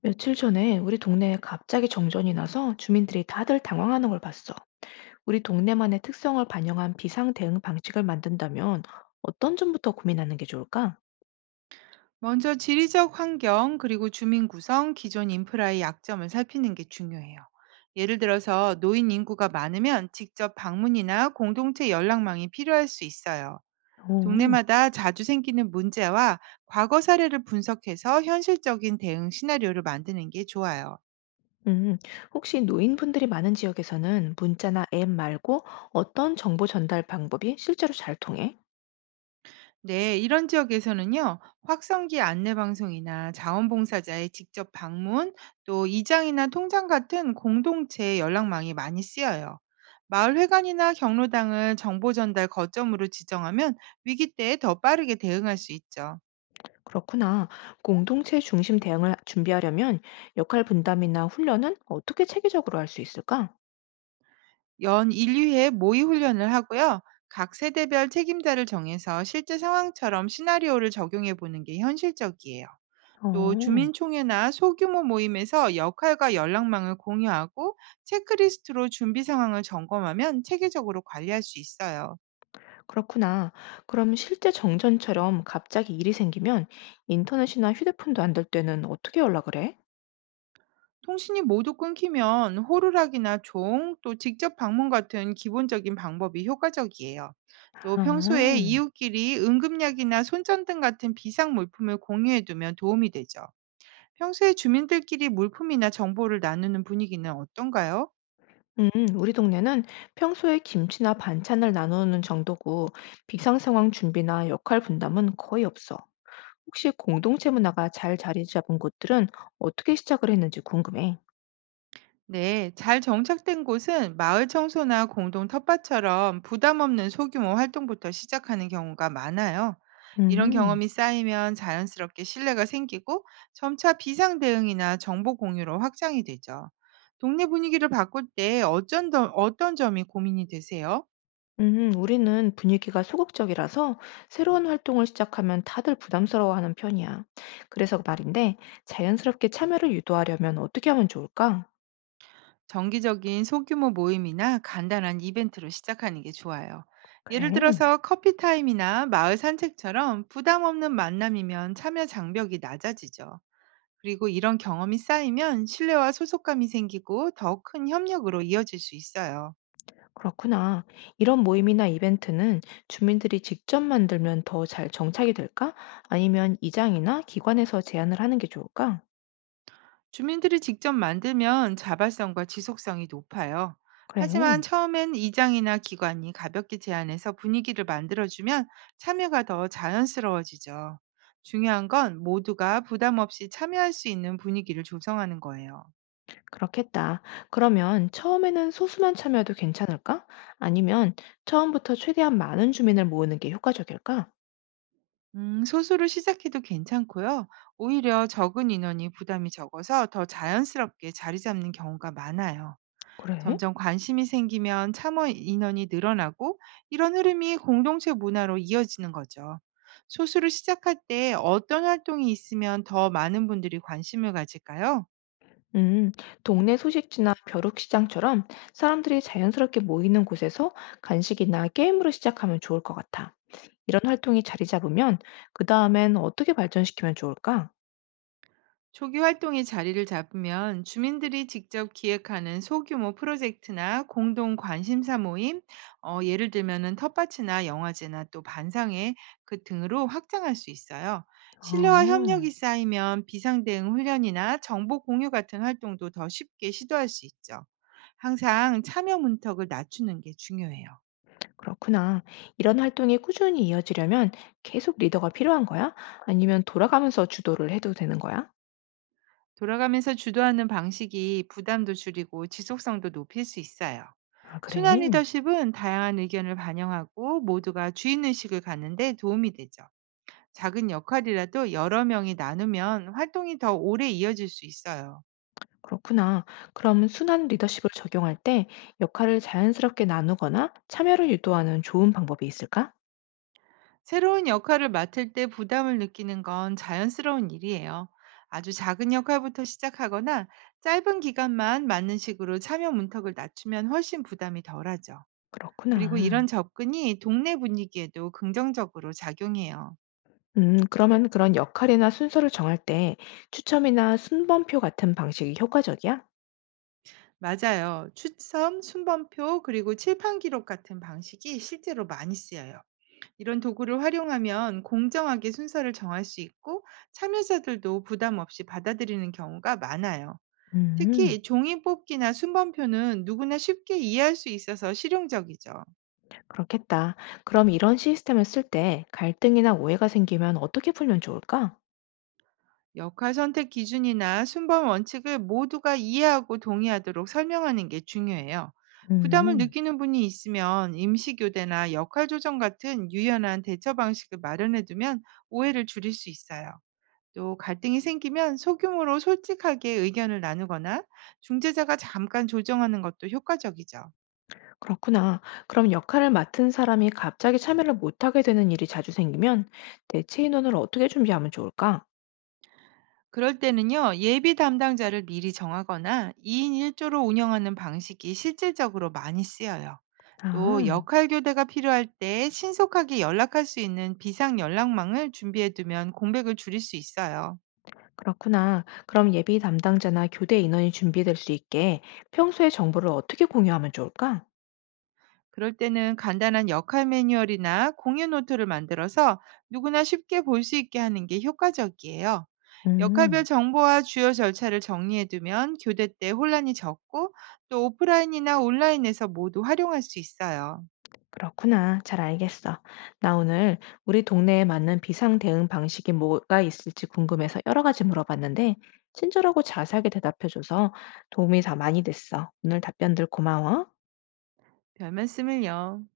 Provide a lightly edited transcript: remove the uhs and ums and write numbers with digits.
며칠 전에 우리 동네에 갑자기 정전이 나서 주민들이 다들 당황하는 걸 봤어. 우리 동네만의 특성을 반영한 비상 대응 방식을 만든다면 어떤 점부터 고민하는 게 좋을까? 먼저 지리적 환경, 그리고 주민 구성, 기존 인프라의 약점을 살피는 게 중요해요. 예를 들어서 노인 인구가 많으면 직접 방문이나 공동체 연락망이 필요할 수 있어요. 오, 동네마다 자주 생기는 문제와 과거 사례를 분석해서 현실적인 대응 시나리오를 만드는 게 좋아요. 음, 혹시 노인분들이 많은 지역에서는 문자나 앱 말고 어떤 정보 전달 방법이 실제로 잘 통해? 네, 이런 지역에서는요, 확성기 안내 방송이나 자원봉사자의 직접 방문, 또 이장이나 통장 같은 공동체 연락망이 많이 쓰여요. 마을 회관이나 경로당을 정보 전달 거점으로 지정하면 위기 때 더 빠르게 대응할 수 있죠. 그렇구나. 공동체 중심 대응을 준비하려면 역할 분담이나 훈련은 어떻게 체계적으로 할 수 있을까? 연 1, 위회 모의 훈련을 하고요. 각 세대별 책임자를 정해서 실제 상황처럼 시나리오를 적용해 보는 게 현실적이에요. 또 어. 주민총회나 소규모 모임에서 역할과 연락망을 공유하고 체크리스트로 준비 상황을 점검하면 체계적으로 관리할 수 있어요. 그렇구나. 그럼 실제 정전처럼 갑자기 일이 생기면 인터넷이나 휴대폰도 안될 때는 어떻게 연락을 해? 통신이 모두 끊기면 호루라기나 종, 또 직접 방문 같은 기본적인 방법이 효과적이에요. 또 평소에 아, 이웃끼리 응급약이나 손전등 같은 비상 물품을 공유해두면 도움이 되죠. 평소에 주민들끼리 물품이나 정보를 나누는 분위기는 어떤가요? 음, 우리 동네는 평소에 김치나 반찬을 나누는 정도고 비상 상황 준비나 역할 분담은 거의 없어. 혹시 공동체 문화가 잘 자리 잡은 곳들은 어떻게 시작을 했는지 궁금해. 네, 잘 정착된 곳은 마을 청소나 공동 텃밭처럼 부담 없는 소규모 활동부터 시작하는 경우가 많아요. 이런 음. 경험이 쌓이면 자연스럽게 신뢰가 생기고 점차 비상 대응이나 정보 공유로 확장이 되죠. 동네 분위기를 바꿀 때 어떤 점이 고민이 되세요? 우리는 분위기가 소극적이라서 새로운 활동을 시작하면 다들 부담스러워하는 편이야. 그래서 말인데, 자연스럽게 참여를 유도하려면 어떻게 하면 좋을까? 정기적인 소규모 모임이나 간단한 이벤트로 시작하는 게 좋아요. 예를 그래, 들어서 커피 타임이나 마을 산책처럼 부담 없는 만남이면 참여 장벽이 낮아지죠. 그리고 이런 경험이 쌓이면 신뢰와 소속감이 생기고 더 큰 협력으로 이어질 수 있어요. 그렇구나. 이런 모임이나 이벤트는 주민들이 직접 만들면 더 잘 정착이 될까? 아니면 이장이나 기관에서 제안을 하는 게 좋을까? 주민들이 직접 만들면 자발성과 지속성이 높아요. 그래, 하지만 처음엔 이장이나 기관이 가볍게 제안해서 분위기를 만들어주면 참여가 더 자연스러워지죠. 중요한 건 모두가 부담 없이 참여할 수 있는 분위기를 조성하는 거예요. 그렇겠다. 그러면 처음에는 소수만 참여해도 괜찮을까? 아니면 처음부터 최대한 많은 주민을 모으는 게 효과적일까? 소수로 시작해도 괜찮고요. 오히려 적은 인원이 부담이 적어서 더 자연스럽게 자리 잡는 경우가 많아요. 그래? 점점 관심이 생기면 참여 인원이 늘어나고 이런 흐름이 공동체 문화로 이어지는 거죠. 소수를 시작할 때 어떤 활동이 있으면 더 많은 분들이 관심을 가질까요? 음, 동네 소식지나 벼룩시장처럼 사람들이 자연스럽게 모이는 곳에서 간식이나 게임으로 시작하면 좋을 것 같아. 이런 활동이 자리 잡으면 그 다음엔 어떻게 발전시키면 좋을까? 조기 활동이 자리를 잡으면 주민들이 직접 기획하는 소규모 프로젝트나 공동 관심사 모임, 예를 들면은 텃밭이나 영화제나 또 반상회 등으로 확장할 수 있어요. 신뢰와 아, 협력이 쌓이면 비상대응 훈련이나 정보 공유 같은 활동도 더 쉽게 시도할 수 있죠. 항상 참여 문턱을 낮추는 게 중요해요. 그렇구나. 이런 활동이 꾸준히 이어지려면 계속 리더가 필요한 거야? 아니면 돌아가면서 주도를 해도 되는 거야? 돌아가면서 주도하는 방식이 부담도 줄이고 지속성도 높일 수 있어요. 아, 그래. 순환 리더십은 다양한 의견을 반영하고 모두가 주인의식을 갖는데 도움이 되죠. 작은 역할이라도 여러 명이 나누면 활동이 더 오래 이어질 수 있어요. 그렇구나. 그럼 순환 리더십을 적용할 때 역할을 자연스럽게 나누거나 참여를 유도하는 좋은 방법이 있을까? 새로운 역할을 맡을 때 부담을 느끼는 건 자연스러운 일이에요. 아주 작은 역할부터 시작하거나 짧은 기간만 맡는 식으로 참여 문턱을 낮추면 훨씬 부담이 덜하죠. 그리고 이런 그렇구나. 접근이 동네 분위기에도 긍정적으로 작용해요. 그러면 그런 역할이나 순서를 정할 때 추첨이나 순번표 같은 방식이 효과적이야? 맞아요. 추첨, 순번표, 그리고 칠판 기록 같은 방식이 실제로 많이 쓰여요. 이런 도구를 활용하면 공정하게 순서를 정할 수 있고 참여자들도 부담 없이 받아들이는 경우가 많아요. 음, 특히 종이 뽑기나 순번표는 누구나 쉽게 이해할 수 있어서 실용적이죠. 그렇겠다. 그럼 이런 시스템을 쓸 때 갈등이나 오해가 생기면 어떻게 풀면 좋을까? 역할 선택 기준이나 순번 원칙을 모두가 이해하고 동의하도록 설명하는 게 중요해요. 부담을 음, 느끼는 분이 있으면 임시 교대나 역할 조정 같은 유연한 대처 방식을 마련해 두면 오해를 줄일 수 있어요. 또 갈등이 생기면 소규모로 솔직하게 의견을 나누거나 중재자가 잠깐 조정하는 것도 효과적이죠. 그렇구나. 그럼 역할을 맡은 사람이 갑자기 참여를 못하게 되는 일이 자주 생기면 대체 인원을 어떻게 준비하면 좋을까? 그럴 때는요, 예비 담당자를 미리 정하거나 2인 1조로 운영하는 방식이 실질적으로 많이 쓰여요. 또 아, 역할 교대가 필요할 때 신속하게 연락할 수 있는 비상 연락망을 준비해 두면 공백을 줄일 수 있어요. 그렇구나. 그럼 예비 담당자나 교대 인원이 준비될 수 있게 평소에 정보를 어떻게 공유하면 좋을까? 그럴 때는 간단한 역할 매뉴얼이나 공유 노트를 만들어서 누구나 쉽게 볼 수 있게 하는 게 효과적이에요. 역할별 음. 정보와 주요 절차를 정리해 두면 교대 때 혼란이 적고 또 오프라인이나 온라인에서 모두 활용할 수 있어요. 그렇구나. 잘 알겠어. 나 오늘 우리 동네에 맞는 비상 대응 방식이 뭐가 있을지 궁금해서 여러 가지 물어봤는데, 친절하고 자세하게 대답해줘서 도움이 다 많이 됐어. 오늘 답변들 고마워. 별 말씀을요.